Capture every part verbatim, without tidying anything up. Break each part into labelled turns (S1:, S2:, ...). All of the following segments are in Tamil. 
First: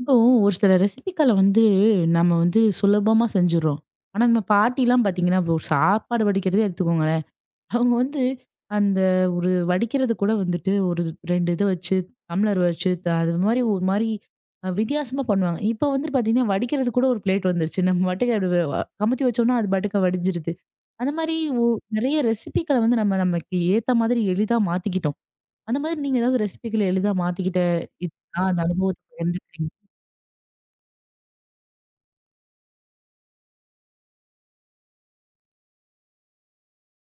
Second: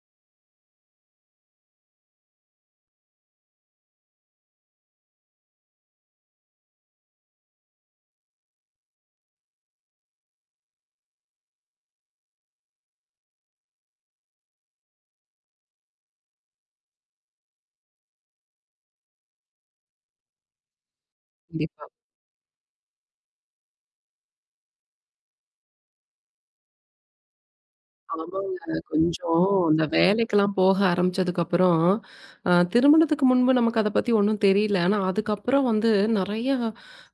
S1: இப்போ ஒரு சில ரெசிபிக்கள வந்து நம்ம வந்து சுலபமா செஞ்சுடுறோம். ஆனா, நம்ம பாட்டிலாம் பார்த்தீங்கன்னா, இப்போ ஒரு சாப்பாடு வடிக்கிறதே எடுத்துக்கோங்களேன். அவங்க வந்து அந்த ஒரு வடிக்கிறது கூட வந்துட்டு ஒரு ரெண்டு இத வச்சு, டம்ளர் வச்சு த அது மாரி ஒரு மாரி அ வித்தியாசமா பண்ணுவாங்க. இப்போ வந்து பார்த்தீங்கன்னா, வடிக்கிறது கூட ஒரு பிளேட் வந்துருச்சு. நம்ம பாட்டுக்கு அது வ வ- கமுத்தி வச்சோம்னா, அது பாட்டுக்கு வடிஞ்சிருது. அந்த மாரி ஒ
S2: கண்டிப்பா.
S1: நெறைய ரெசிபிக்கள வந்து நம்ம நமக்கு ஏத்த மாதிரி எளிதா மாத்திக்கிட்டோம். அந்த மாதிரி நீங்க ஏதாவது ரெசிபிகள எளிதா மாத்திக்கிட்ட இதுக்கா
S2: ஆமாங்க.
S1: அந்த அனுபவத்த
S2: கொஞ்சம்
S1: பகிர்ந்துக்கிறீங்களா?
S2: இந்த வேலைக்கெல்லாம் போக ஆரம்பிச்சதுக்கப்புறம், அ திருமணத்துக்கு முன்பு நமக்கு அத பத்தி ஒண்ணும் தெரியல. ஆனா அதுக்கப்புறம் வந்து நெறைய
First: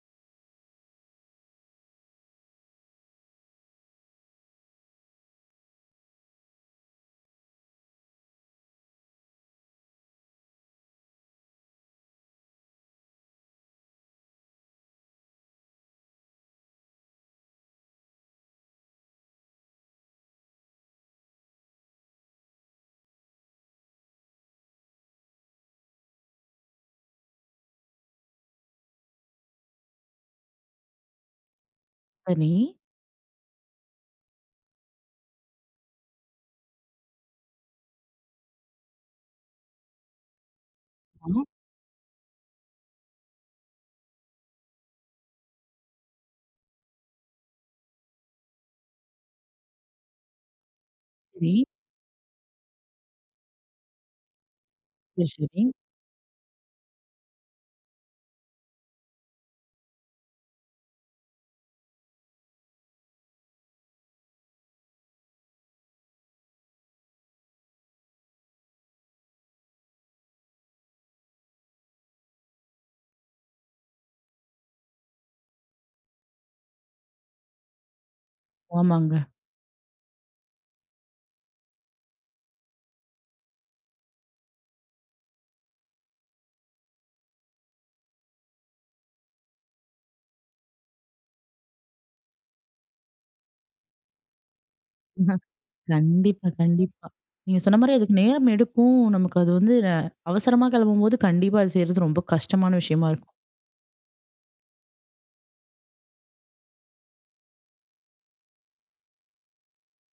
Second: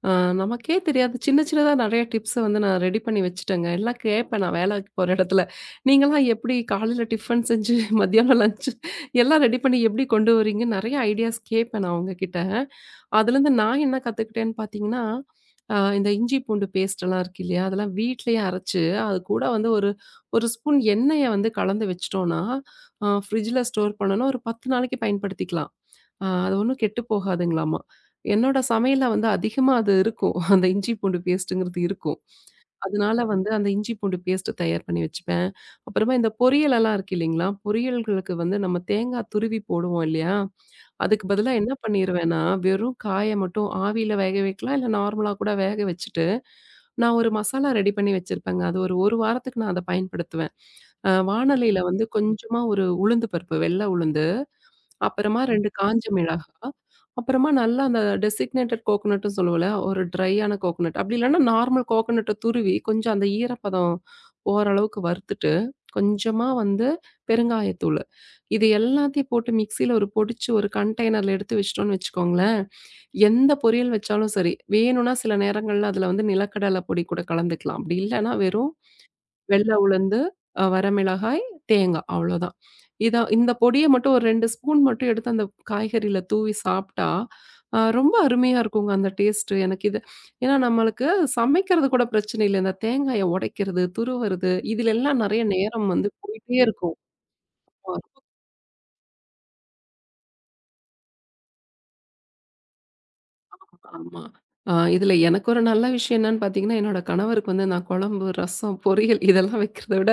S2: அ நமக்கே தெரியாது சின்ன சின்னதா நெறைய டிப்ஸ வந்து நான் ரெடி பண்ணி வச்சுட்டேங்க. எல்லாம் கேட்பேன் நான் வேலைக்கு போற இடத்துல. நீங்கலாம் எப்படி காலையில டிஃபன் செஞ்சு மத்தியானம் லஞ்ச் எல்லாம் ரெடி பண்ணி எப்படி கொண்டு வரீங்கன்னு நெறைய ஐடியாஸ் கேட்பேன் நான் அவங்ககிட்ட. அதுலேருந்து நான் என்ன கத்துக்கிட்டேன்னு பார்த்தீங்கன்னா, அ இந்த இஞ்சி பூண்டு பேஸ்ட்டெல்லாம் இருக்கு இல்லையா? அதெல்லாம் வீட்லயே அரைச்சு, அது கூட வந்து ஒரு ஒரு ஸ்பூன் எண்ணெய வந்து கலந்து வச்சுட்டோம்னா, அ ஃப்ரிட்ஜில ஸ்டோர் பண்ணோம்னா, ஒரு பத்து நாளைக்கு பயன்படுத்திக்கலாம். அ அது ஒண்ணும் கெட்டு போகாதுங்களாமா. என்னோட சமையல்ல வந்து அதிகமா அது இருக்கும். அந்த இஞ்சி பூண்டு பேஸ்ட்டுங்கிறது இருக்கும்.
S1: சரி.
S2: அதனால வந்து அந்த இஞ்சி பூண்டு பேஸ்ட் தயார் பண்ணி வச்சுப்பேன். அப்புறமா இந்த பொரியலெல்லாம் இருக்கு இல்லைங்களா? பொரியல்களுக்கு வந்து நம்ம தேங்காய் துருவி போடுவோம் இல்லையா? அதுக்கு
S1: ஆமா.
S2: பதிலா என்ன பண்ணிருவேன்னா, வெறும் காய மட்டும் ஆவியில வேக வைக்கலாம். இல்ல நார்மலா கூட வேக வச்சுட்டு, நான் ஒரு மசாலா ரெடி பண்ணி வச்சிருப்பேங்க. அது ஒரு 1 வாரத்துக்கு நான் அத பயன்படுத்துவேன். அ
S1: சரி.
S2: வானலியில வந்து கொஞ்சமா ஒரு உளுந்து பருப்பு, வெள்ள உளுந்து
S1: சரி,
S2: அப்புறமா
S1: சரி.
S2: ரெண்டு காஞ்ச மிளகாய், அப்புறமா நல்லா அந்த டெசிக்னேட்டட் கோகனட்ன்னு சொல்லுவோம்ல, ஒரு ட்ரையான கோகனட். அப்படி இல்லன்னா நார்மல் கோகனட்ட துருவி கொஞ்சம் அந்த ஈரப்பதம் போற அளவுக்கு வறுத்துட்டு, கொஞ்சமா வந்து பெருங்காயத்தூளு. இது எல்லாத்தையும் போட்டு மிக்ஸியில ஒரு பொடிச்சு ஒரு கண்டெய்னர்ல எடுத்து வச்சுட்டோம்னு வச்சுக்கோங்களேன், எந்த பொரியல் வச்சாலும் சரி, வேணும்னா சில நேரங்கள்ல அதில வந்து நிலக்கடலை பொடி கூட கலந்துக்கலாம். அப்படி இல்லன்னா வெறும்
S1: ஆமாங்க.
S2: வெள்ள உளுந்து, அ வரமிளகாய், தேங்காய் அவ்வளோதான். இத இந்த பொடிய மட்டும் ஒரு ரெண்டு ஸ்பூன் மட்டும் எடுத்து அந்த காய்கறில தூவி சாப்ட்டா, அ ரொம்ப அருமையா இருக்குங்க அந்த டேஸ்ட்டு. எனக்கு இது ஏன்னா நம்மளுக்கு சமைக்கிறது கூட பிரச்சனை இல்ல. இந்த தேங்காய உடைக்கிறது, துருவுறது இதுலெல்லாம் நெறைய நேரம் வந்து
S1: கண்டிப்பா,
S2: போயிட்டே இருக்கும்.
S1: கண்டிப்பா. நீங்க சொன்ன மாரி அதுக்கு நேரம் எடுக்கும். நமக்கு அது வந்து அ அவசரமா கிளம்பும்போது கண்டிப்பா அது செய்றது ரொம்ப கஷ்டமான விஷயமா இருக்கும்.
S2: ஆமா. அ இதுல எனக்கு ஒரு நல்ல விஷயம் என்னன்னு பார்த்தீங்கன்னா, என்னோட கணவருக்கு வந்து நான் குழம்பு, ரசம், பொரியல் இதெல்லாம் வைக்கிறத விட,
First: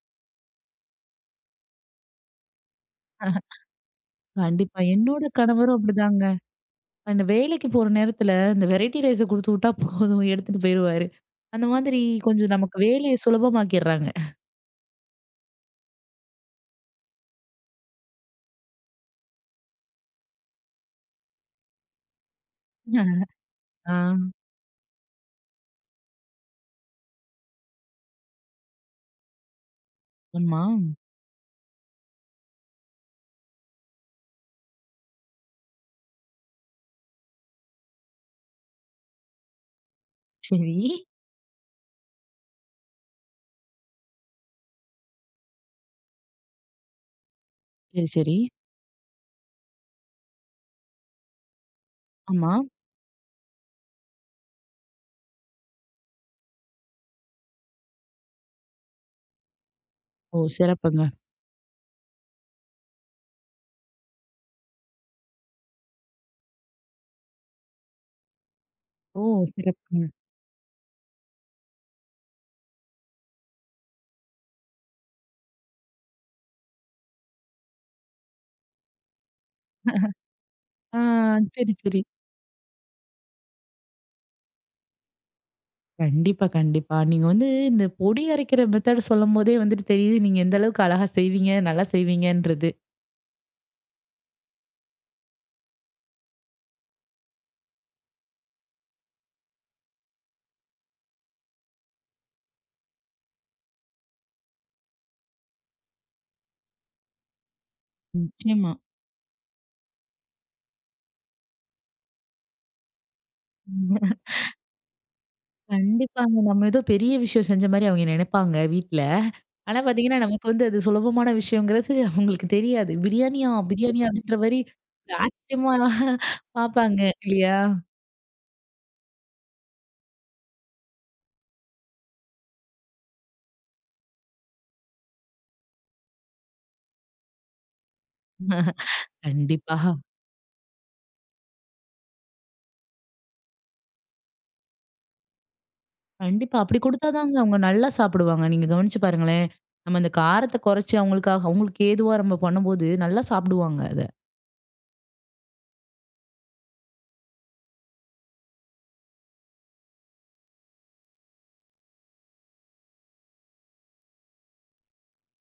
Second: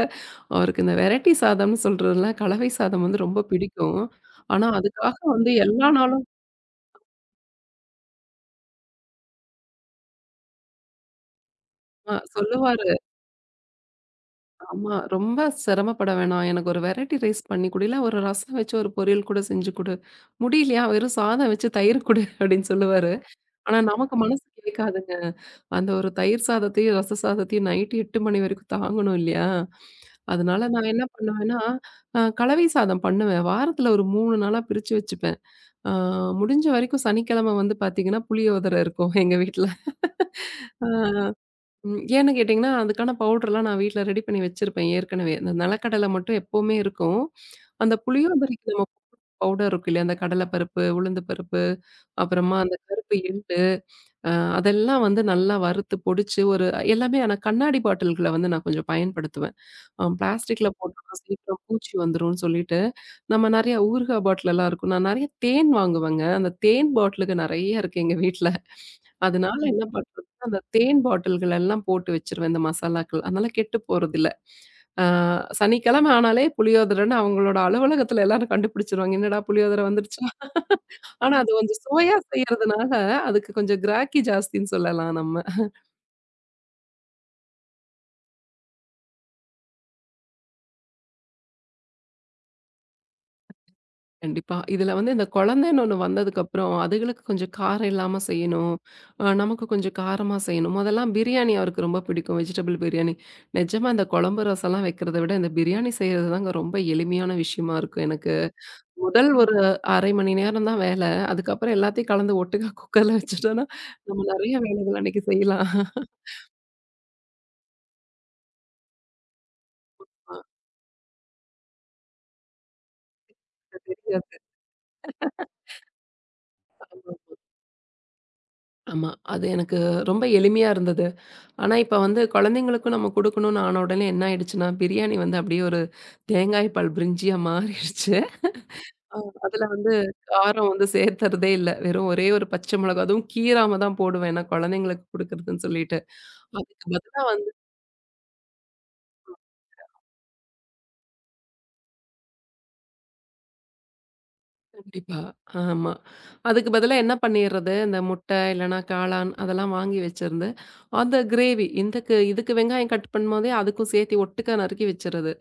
S2: அவருக்கு இந்த வெரைட்டி சாதம்னு சொல்றதுல கலவை சாதம் வந்து ரொம்ப பிடிக்கும். ஆனா
S1: கண்டிப்பா.
S2: அதுக்காக
S1: என்னோட
S2: வந்து
S1: கணவரும்
S2: எல்லா நாளும்
S1: அப்படிதாங்க. அந்த வேலைக்கு போற நேரத்துல இந்த வெரைட்டி ரைஸ குடுத்து விட்டா போதும் எடுத்துட்டு போயிருவாரு. அந்த மாதிரி
S2: அ
S1: கொஞ்சம் நமக்கு
S2: சொல்லுவாரு.
S1: வேலைய சுலபமாக்கிடுறாங்க.
S2: ஆமா, ரொம்ப சிரமப்பட வேணாம். எனக்கு ஒரு வெரைட்டி ரைஸ் பண்ணி குடு, இல்ல ஒரு ரசம் வச்சு ஒரு பொரியல் கூட செஞ்சு குடு. முடியலையா வெறும் சாதம் வச்சு தயிர் குடு அப்படின்னு சொல்லுவாரு. ஆனா நமக்கு
S1: ஆ.
S2: மனசு கேட்காதுங்க. அந்த ஒரு தயிர் சாதத்தையும், ரச சாதத்தையும் நைட்டு எட்டு மணி வரைக்கும் தாங்கணும் இல்லையா?
S1: ஆமா.
S2: அதனால நான் என்ன பண்ணுவேன்னா, அ கலவை சாதம் பண்ணுவேன். வாரத்துல ஒரு மூணு நாளா பிரிச்சு வச்சுப்பேன். ஆ முடிஞ்ச வரைக்கும் சனிக்கிழமை வந்து பார்த்தீங்கன்னா, புளியோதரை இருக்கும் எங்க வீட்ல.
S1: சரி.
S2: ஆ ம் ஏன்னு கேட்டிங்கன்னா, அதுக்கான பவுடர்லாம் நான் வீட்ல ரெடி பண்ணி வச்சிருப்பேன் ஏற்கனவே. இந்த நிலக்கடலை மட்டும் எப்பவுமே இருக்கும். அந்த
S1: சரி, சரி.
S2: புளியோதரைக்கு நம்ம பவுடர் இருக்கு இல்லையா? அந்த கடலை பருப்பு, உளுந்து பருப்பு,
S1: ஆமா.
S2: அப்புறமா அந்த கருப்பு எள்ளு அ அதெல்லாம் வந்து நல்லா வறுத்து பொடிச்சு ஒரு எல்லாமே ஆனா கண்ணாடி பாட்டில்கள வந்து நான் கொஞ்சம் பயன்படுத்துவேன். அ
S1: ஓ!
S2: பிளாஸ்டிக்ல
S1: சிறப்புங்க.
S2: போட்டோம்னா சீக்கிரம் பூச்சி வந்துரும்னு சொல்லிட்டு, நம்ம நெறைய ஊறுகாய் பாட்டிலலாம் இருக்கும். நான் நெறைய தேன் வாங்குவேங்க. அந்த தேன் பாட்டிலுக்கு நெறைய இருக்கு எங்க வீட்ல.
S1: ஓ!
S2: அதனால என்ன
S1: சிறப்புங்க.
S2: பண்றது, அந்த தேன் பாட்டில்கள் எல்லாம் போட்டு வச்சுருவேன் இந்த மசாலாக்கள். அதனால கெட்டு போறதில்ல. அ சனிக்கிழமை ஆனாலே புளியோதரைன்னு அவங்களோட அலுவலகத்துல எல்லாரும் கண்டுபிடிச்சுருவாங்க. "என்னடா புளியோதரை வந்துருச்சு."
S1: ஆ.
S2: ஆனா அது
S1: சரி,
S2: கொஞ்சம்
S1: சரி.
S2: சுவையா செய்யறதுனால, அதுக்கு கொஞ்சம் கிராக்கி ஜாஸ்தின்னு சொல்லலாம் நம்ம.
S1: கண்டிப்பா, கண்டிப்பா. நீங்க வந்து இந்த பொடி அரைக்கிற மெத்தட் சொல்லும்போதே வந்துட்டு தெரியுது, நீங்க எந்த அளவுக்கு அழகா செய்வீங்க, நல்லா செய்வீங்கன்றது.
S2: கண்டிப்பா. இதுல வந்து இந்த குழந்தைன்னு ஒண்ணு வந்ததுக்கப்புறம், அதுகளுக்கு கொஞ்சம் காரம் இல்லாம செய்யணும். அ நமக்கு கொஞ்சம் காரமா செய்யணும். முதல்லாம் பிரியாணி அவருக்கு ரொம்ப பிடிக்கும். வெஜிடபிள் பிரியாணி. நிஜமா இந்த குழம்பு ரசம்லாம் வைக்கிறத விட, இந்த பிரியாணி செய்றது தாங்க ரொம்ப எளிமையான விஷயமா இருக்கும் எனக்கு.
S1: நிச்சயமா.
S2: முதல் ஒரு அரை மணி நேரம் தான் வேலை. அதுக்கப்புறம் எல்லாத்தையும் கலந்து ஒட்டுக்கா குக்கர்ல வச்சுட்டோம்னா, நம்ம நெறைய வேலைகள் அன்னைக்கு செய்யலாம்.
S1: கண்டிப்பாங்க. நம்ம ஏதோ பெரிய விஷயம் செஞ்ச மாரி அவங்க நெனைப்பாங்க வீட்ல. ஆனா பாத்தீங்கன்னா, நமக்கு வந்து அது சுலபமான விஷயங்கிறது அவங்களுக்கு தெரியாது. பிரியாணியா?
S2: அது
S1: பிரியாணியா?
S2: தெரியாது.
S1: அப்படின்ற மாரி ஆச்சரியமா பாப்பாங்க,
S2: ஆமா.
S1: இல்லையா?
S2: ஆமா. அது எனக்கு ரொம்ப எளிமையா இருந்தது. ஆனா, இப்ப வந்து குழந்தைங்களுக்கும் நம்ம குடுக்கணும்னு ஆன உடனே என்ன ஆயிடுச்சுன்னா, பிரியாணி வந்து அப்படியே ஒரு தேங்காய் பால் பிரிஞ்சியா மாறிடுச்சு. அ அதுல
S1: கண்டிப்பா,
S2: வந்து காரம் வந்து சேர்த்துறதே இல்ல. வெறும் ஒரே ஒரு பச்சை மிளகா, அதுவும் கீறாம தான் போடுவேன். ஏன்னா, குழந்தைங்களுக்கு குடுக்குறதுன்னு சொல்லிட்டு.
S1: கண்டிப்பா. அப்படி
S2: அதுக்கு பதிலா
S1: குடுத்தாதாங்க
S2: வந்து
S1: அவங்க நல்லா சாப்பிடுவாங்க. நீங்க கவனிச்சு பாருங்களேன். நம்ம அந்த காரத்த குறைச்சு அவங்களுக்காக அவங்களுக்கு ஏதுவா நம்ம பண்ணும்போது நல்லா சாப்பிடுவாங்க அத.
S2: கண்டிப்பா. ஆமா. அதுக்கு பதிலா என்ன பண்ணிர்றது, இந்த முட்டை இல்லன்னா காளான் அதெல்லாம் வாங்கி வச்சிருந்து, அந்த கிரேவி இந்தக்கு இதுக்கு வெங்காயம் கட் பண்ணும்போதே அதுக்கும் சேர்த்து ஒட்டுக்கா நறுக்கி வச்சுறது.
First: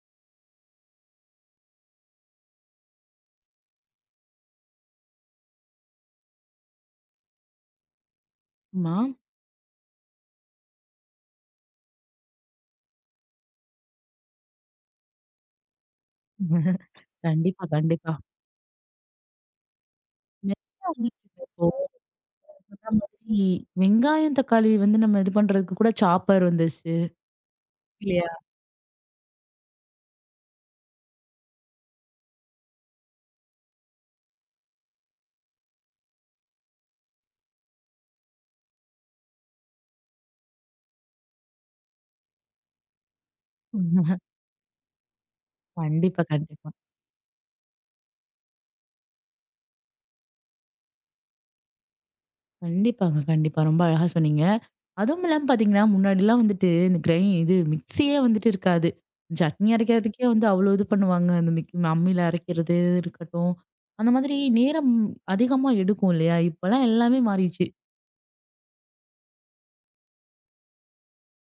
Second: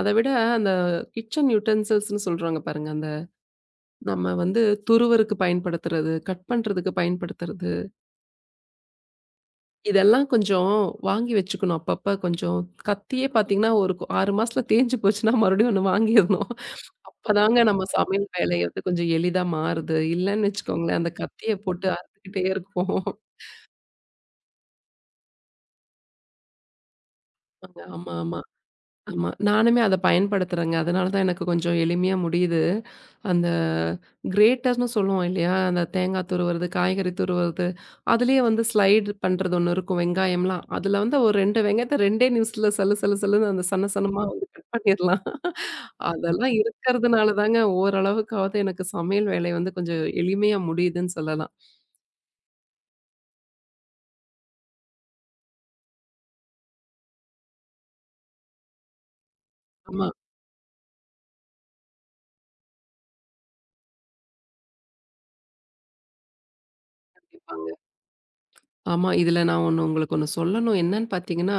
S2: அத விட அந்த கிச்சன் யுட்டென்சில்ஸ்ன்னு சொல்றாங்க பாருங்க. அந்த நம்ம வந்து துருவறக்கு பயன்படுத்துறது, கட் பண்றதுக்கு பயன்படுத்துறது.
S1: ஆமா.
S2: இதெல்லாம் கொஞ்சம் வாங்கி வச்சுக்கணும். அப்பப்ப கொஞ்சம் கத்தியே பார்த்தீங்கன்னா, ஒரு ஆறு மாசத்துல தேஞ்சு போச்சுன்னா மறுபடியும் ஒண்ணு வாங்கிரணும். அப்பதாங்க
S1: கண்டிப்பா,
S2: நம்ம
S1: கண்டிப்பா.
S2: சமையல் வேலை வந்து கொஞ்சம் எளிதா மாறுது. இல்லன்னு
S1: நெறைய
S2: வச்சுக்கோங்களேன், அந்த
S1: வந்துருச்சுங்க.
S2: கத்திய
S1: இப்போ
S2: போட்டு அறுத்துக்கிட்டே
S1: சொன்ன
S2: இருப்போம்.
S1: மாதிரி வெங்காயம், தக்காளி வந்து நம்ம இது பண்றதுக்கு கூட சாப்பர் வந்துருச்சு.
S2: ஆமாங்க, ஆமா,
S1: இல்லையா?
S2: ஆமா. ஆமா. நானுமே அத பயன்படுத்துறேங்க. அதனால தான் எனக்கு கொஞ்சம் எளிமையா முடியுது. அந்த கிரேட்டர்ன்னு சொல்லுவோம் இல்லையா? அந்த தேங்காய் துருவுறது, காய்கறி துருவுறது, அதுலயே வந்து ஸ்லைடு பண்றது ஒண்ணு இருக்கும் வெங்காயம்லாம். அதுல வந்து ஒரு ரெண்டு வெங்காயத்த 2டே நிமிஷத்துல சல்லு சல்லு சல்லுன்னு அந்த சன்ன சன்னமா வந்து கட் பண்ணிரலாம்.
S1: கண்டிப்பா,
S2: அதெல்லாம்
S1: கண்டிப்பா.
S2: இருக்கிறதுனால தாங்க ஓரளவுக்காவது எனக்கு சமையல் வேலை வந்து கொஞ்சம் எளிமையா முடியுதுன்னு சொல்லலாம்.
S1: கண்டிப்பாங்க, கண்டிப்பா. ரொம்ப அழகா சொன்னீங்க. அதுவும் இல்லாம பார்த்தீங்கன்னா, முன்னாடிலாம் வந்துட்டு இந்த கிரை இது மிக்ஸியே வந்துட்டு இருக்காது. சட்னி
S2: ஆமா.
S1: அரைக்கிறதுக்கே வந்து அவ்வளோ இது பண்ணுவாங்க. அந்த மிக் அம்மில அரைக்கிறது இருக்கட்டும். அந்த மாதிரி நேரம் அதிகமா எடுக்கும் இல்லையா? இப்பலாம் எல்லாமே மாறிடுச்சு.
S2: கண்டிப்பாங்க. ஆமா. இதுல நான் ஒண்ணு உங்களுக்கு ஒண்ணு சொல்லணும். என்னன்னு பார்த்தீங்கன்னா,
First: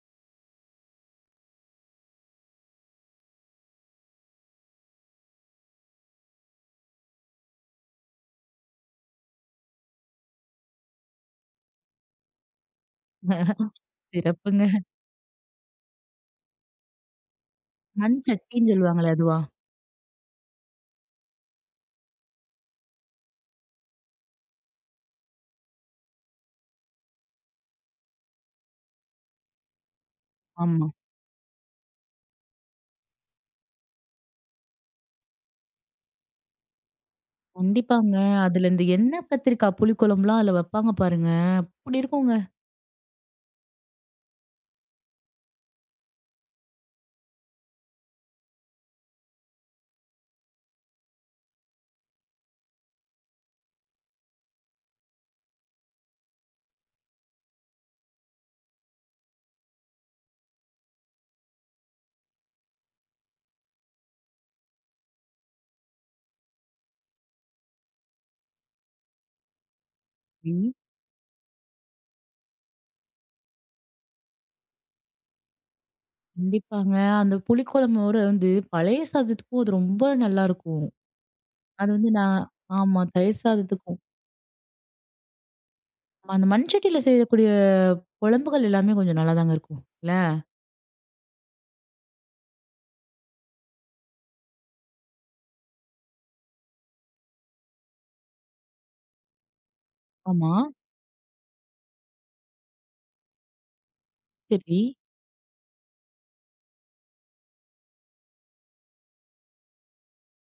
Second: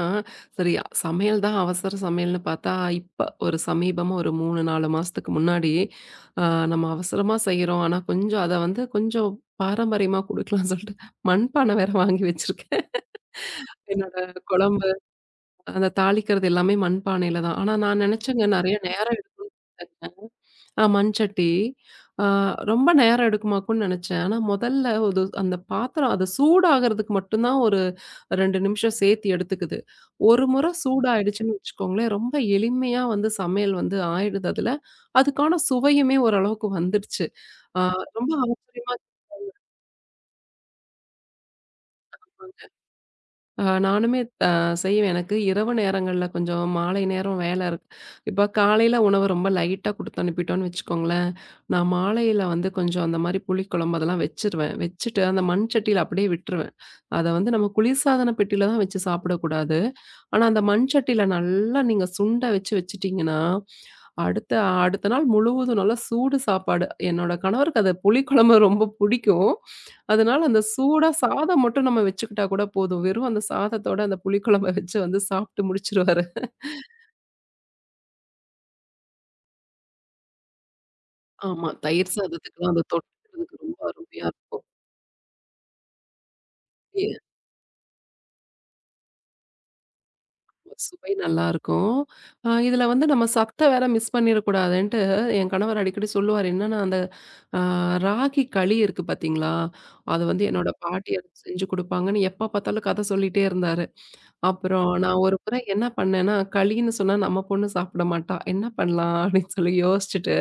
S2: சரி, சமையல் தான் அவசர சமையல்ன்னு பார்த்தா, இப்ப ஒரு சமீபமா ஒரு மூணு, நாலு மாசத்துக்கு முன்னாடி, அ நம்ம அவசரமா செய்றோம். ஆனா கொஞ்சம் அத வந்து கொஞ்சம் பாரம்பரியமா குடுக்கலாம்ன்னு சொல்லிட்டு மண்பானை வேற வாங்கி வச்சிருக்கேன். என்னோட
S1: சிறப்புங்க.
S2: குழம்பு அந்த தாளிக்கிறது எல்லாமே மண்பானையில தான். ஆனா நான்
S1: மண்
S2: நெனச்சேங்க
S1: சட்டின்னு
S2: நெறைய
S1: சொல்லுவாங்களே
S2: நேரம்
S1: அதுவா?
S2: எடுக்கும்னு நெனச்சேன். ஆ, மண்சட்டி. ஆ ரொம்ப நேரம் எடுக்குமாக்கும்னு நெனச்சேன். ஆனா முதல்ல ஒரு அந்த பாத்திரம் அது சூடாகறதுக்கு மட்டும் தான் ஒரு ரெண்டு நிமிஷம் சேர்த்து எடுத்துக்குது. ஒரு முறை
S1: ஆமா.
S2: சூடாயிடுச்சுன்னு வச்சுக்கோங்களேன், ரொம்ப எளிமையா வந்து சமையல் வந்து ஆயிடுது அதுல. அதுக்கான சுவையுமே ஓரளவுக்கு வந்துடுச்சு. ஆ
S1: கண்டிப்பாங்க.
S2: ரொம்ப
S1: அதுல இந்த
S2: ஆச்சரியமா.
S1: எண்ணெ கத்திரிக்கா புளிக்குழம்புலாம் அதுல வைப்பாங்க பாருங்க. அப்படி இருக்குங்க.
S2: ஆ நானுமே அ செய்வேன். எனக்கு இரவு நேரங்கள்ல கொஞ்சம் மாலை நேரம் வேலை இருக்கு. இப்போ காலையில உணவு ரொம்ப லைட்டா குடுத்து அனுப்பிட்டோம்னு வச்சுக்கோங்களேன், நான் மாலையில வந்து கொஞ்சம் அந்த மாரி புளிக்குழம்பு அதெல்லாம் வச்சுருவேன். வச்சுட்டு அந்த மண் சட்டியில அப்படியே விட்டுருவேன். அத வந்து நம்ம குளிர்சாதன பெட்டியில தான் வச்சு சாப்பிடக்கூடாது. ஆனா, அந்த மண் சட்டியில நல்லா நீங்க சுண்ட வச்சு வச்சுட்டீங்கன்னா, அடுத்த அடுத்த நாள் முழுவதும் நல்லா சூடு சாப்பாடு. என்னோட கணவருக்கு அது புளிக்குழம்பு ரொம்ப பிடிக்கும். அதனால அந்த
S1: ம்.
S2: சூடா சாதம் மட்டும் நம்ம வச்சுக்கிட்டா கூட போதும். வெறும் அந்த சாதத்தோட அந்த புளிக்குழம்ப வச்சு வந்து சாப்பிட்டு முடிச்சுருவாரு.
S1: கண்டிப்பாங்க. அந்த புளிக்குழம்போட வந்து பழைய சாதத்துக்கும் அது ரொம்ப நல்லாருக்கும்.
S2: ஆமா.
S1: அது வந்து
S2: தயிர்
S1: நான்
S2: சாதத்துக்குலாம் அந்த
S1: ஆமா. தயிர்
S2: தொட்டுக்கிறதுக்கு ரொம்ப
S1: சாதத்துக்கும்.
S2: அருமையா இருக்கும்.
S1: அந்த மண்சட்டியில
S2: எ
S1: செய்யக்கூடிய குழம்புகள் எல்லாமே கொஞ்சம் நல்லாதாங்க இருக்கும். இல்ல?
S2: சுவை நல்லாருக்கும். அ இதில வந்து நம்ம சத்த வேற மிஸ் பண்ணிறக்கூடாதுன்ட்டு என் கணவர் அடிக்கடி சொல்லுவாரு. என்னன்னா அந்த ஆ ராகி களி இருக்கு பார்த்தீங்களா? அது வந்து
S1: ஆமா.
S2: என்னோட பாட்டி எனக்கு செஞ்சு குடுப்பாங்கன்னு எப்ப பார்த்தாலும் கத சொல்லிட்டே இருந்தாரு.
S1: சரி.
S2: அப்புறம் நான் ஒரு முறை என்ன பண்ணேன்னா, களின்னு சொன்னா நம்ம பொண்ணு சாப்பிட மாட்டா. என்ன பண்ணலாம் அப்படின்னு சொல்லி யோசிச்சுட்டு,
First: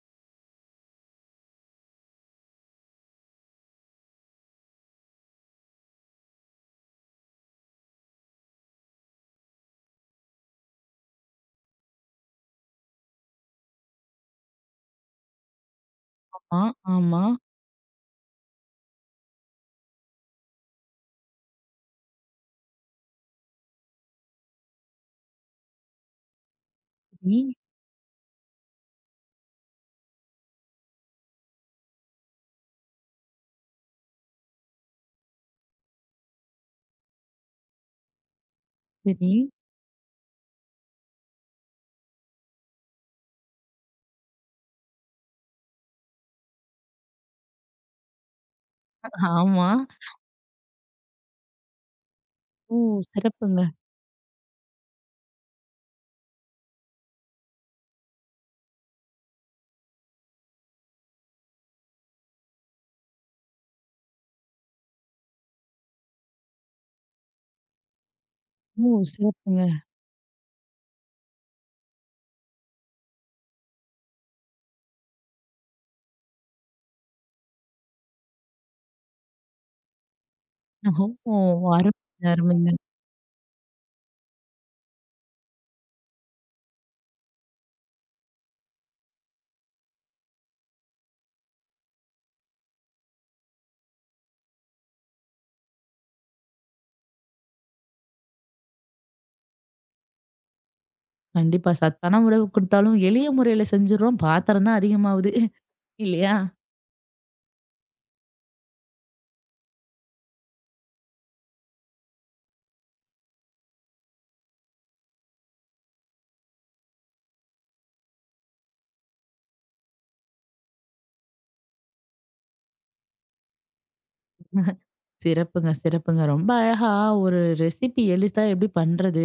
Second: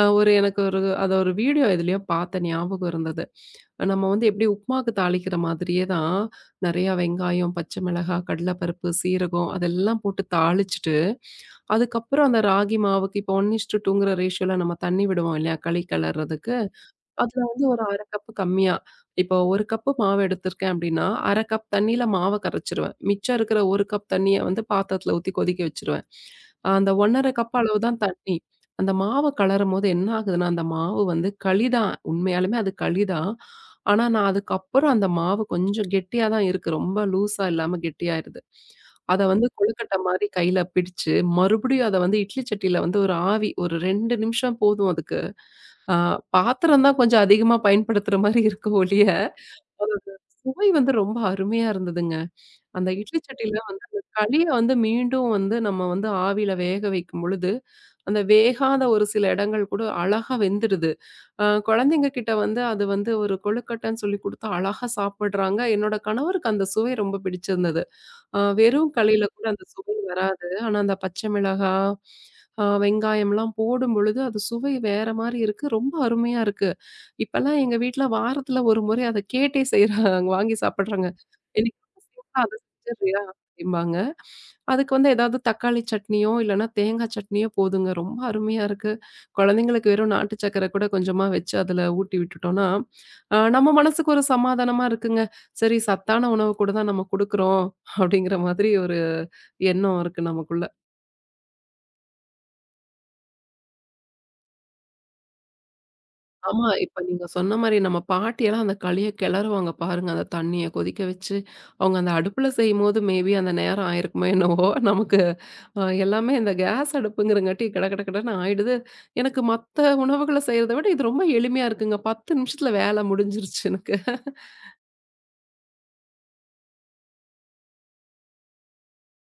S2: அ ஒரு எனக்கு ஒரு அத ஒரு வீடியோ எதுலயோ பார்த்த ஞாபகம் இருந்தது. நம்ம வந்து எப்படி உப்புமாக்கு தாளிக்கிற மாதிரியே தான் நெறையா வெங்காயம், பச்சை மிளகாய், கடலைப்பருப்பு, சீரகம் அதெல்லாம் போட்டு தாளிச்சுட்டு, அதுக்கப்புறம் அந்த ராகி மாவுக்கு இப்போ ஒன்று:2ங்கிற ரேஷியோல நம்ம தண்ணி விடுவோம் இல்லையா? களி கெளர்றதுக்கு.
S1: ஆமா, ஆமா.
S2: அதுல வந்து ஒரு அரை கப்பு கம்மியா. இப்போ ஒரு கப்பு மாவு எடுத்திருக்கேன் அப்டின்னா, அரை கப் தண்ணீல மாவ கரைச்சுருவேன். மிச்சம் இருக்கிற ஒரு கப் தண்ணிய வந்து பாத்திரத்துல ஊத்தி கொதிக்க வச்சுருவேன். அந்த ஒன்றரை
S1: சரி,
S2: கப் அளவு தான் தண்ணி. அந்த மாவ கலரும்போது என்ன ஆகுதுன்னா, அந்த மாவு வந்து களி தான். உண்மையாலுமே அது களி தான். ஆனா, நான் அதுக்கப்புறம் அந்த மாவு கொஞ்சம் கெட்டியா தான் இருக்கு. ரொம்ப லூஸா இல்லாம கெட்டியாயிருது. அத
S1: சரி.
S2: வந்து கொழுக்கட்ட மாரி கையில பிடிச்சு, மறுபடியும் அத வந்து இட்லி சட்டியில வந்து ஒரு ஆவி ஒரு ரெண்டு நிமிஷம் போதும் அதுக்கு. ஆ பாத்திரம் தான் கொஞ்சம் அதிகமா பயன்படுத்துற மாரி இருக்கு ஒழிய,
S1: ஆமா.
S2: அதோட சுவை வந்து ரொம்ப அருமையா இருந்ததுங்க.
S1: ஓ!
S2: அந்த இட்லி சட்டியில
S1: சிறப்புங்க.
S2: வந்து அந்த களிய வந்து மீண்டும் வந்து நம்ம வந்து ஆவியில வேக வைக்கும் பொழுது, அந்த வேகாத ஒரு சில இடங்கள் கூட அழகா வெந்துடுது. அ குழந்தைங்க கிட்ட வந்து அது வந்து ஒரு கொழுக்கட்டைன்னு சொல்லி குடுத்து அழகா சாப்பிடுறாங்க. என்னோட கணவருக்கு அந்த சுவை ரொம்ப பிடிச்சிருந்தது. அ
S1: ஓ!
S2: வெறும் களியில கூட
S1: சிறப்புங்க.
S2: அந்த சுவை வராது. ஆனா, அந்த பச்சை மிளகாய், அ வெங்காயம்லாம் போடும்பொழுது, அது சுவை வேற மாரி இருக்கு. ரொம்ப அருமையா இருக்கு. இப்பலாம் எங்க வீட்ல வாரத்துல ஒரு முறை அத கேட்டே செய்றாங்க. வாங்கி சாப்பிடுறாங்க.
S1: ஓ!
S2: "இன்னைக்கு
S1: அருமைங்க,
S2: சிம்பிளா அத
S1: அருமைங்க.
S2: செஞ்சுடுறியா?" அப்படிம்பாங்க. அதுக்கு வந்து ஏதாவது தக்காளி சட்னியோ, இல்லன்னா தேங்காய் சட்னியோ போதுங்க. ரொம்ப அருமையா இருக்கு. குழந்தைங்களுக்கு வெறும் நாட்டு சர்க்கரை கூட கொஞ்சமா வச்சு அதுல ஊட்டி விட்டுட்டோம்னா, அ நம்ம மனசுக்கு ஒரு சமாதானமா இருக்குங்க. சரி, சத்தான உணவு கூட தான் நம்ம குடுக்குறோம். அப்படிங்கிற மாதிரி ஒரு எண்ணம் இருக்கு நமக்குள்ள.
S1: கண்டிப்பா சத்தான உணவு குடுத்தாலும் எளிய முறையில செஞ்சுடுறோம். பாத்திரம் தான் அதிகமாவுது. இல்லையா?
S2: ஆமா, இப்ப நீங்க சொன்ன மாரி நம்ம பாட்டியெல்லாம் அந்த களிய கிளறுவாங்க பாருங்க. அந்த தண்ணிய கொதிக்க வச்சு, அவங்க அந்த அடுப்புல செய்யும்போது மேபி அந்த நேரம் ஆயிருக்குமோ என்னவோ! நமக்கு அ எல்லாமே இந்த கேஸ் அடுப்புங்கிறங்காட்டி கட கட கடன்னு ஆயிடுது. எனக்கு மத்த உணவுகள செய்றத விட இது ரொம்ப எளிமையா இருக்குங்க. பத்து நிமிஷத்துல வேல முடிஞ்சிருச்சு எனக்கு.
S1: சிறப்புங்க, சிறப்புங்க. ரொம்ப அழகா ஒரு ரெசிபி எளிதா எப்படி பண்றது?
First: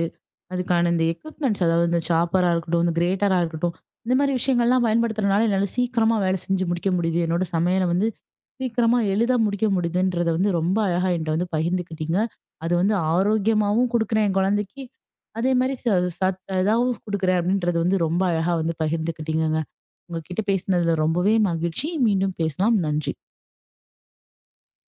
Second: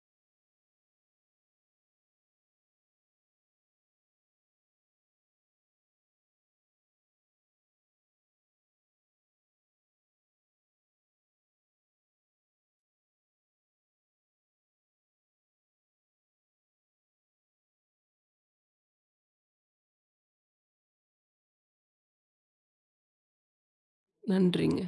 S1: அதுக்கான இந்த எக்யூப்மெண்ட்ஸ் அதாவது இந்த சாப்பரா இருக்கட்டும், இந்த கிரேட்டரா இருக்கட்டும். இந்த மாரி விஷயங்கள்லாம் பயன்படுத்துறனால என்னால சீக்கிரமா வேலை செஞ்சு முடிக்க முடியுது. என்னோட சமையல வந்து சீக்கிரமா எளிதா முடிக்க முடியுதுன்றத வந்து ரொம்ப அழகா என்ட்ட வந்து பகிர்ந்துக்கிட்டீங்க. அது வந்து ஆரோக்கியமாவும் குடுக்குறேன் என் குழந்தைக்கு. அதே மாரி ச சத் இதாவும் குடுக்குறேன் அப்படின்றது வந்து ரொம்ப அழகா வந்து பகிர்ந்துக்கிட்டீங்கங்க. உங்ககிட்ட பேசினதுல ரொம்பவே மகிழ்ச்சி. மீண்டும் பேசலாம். நன்றி.
S2: நன்றிங்க.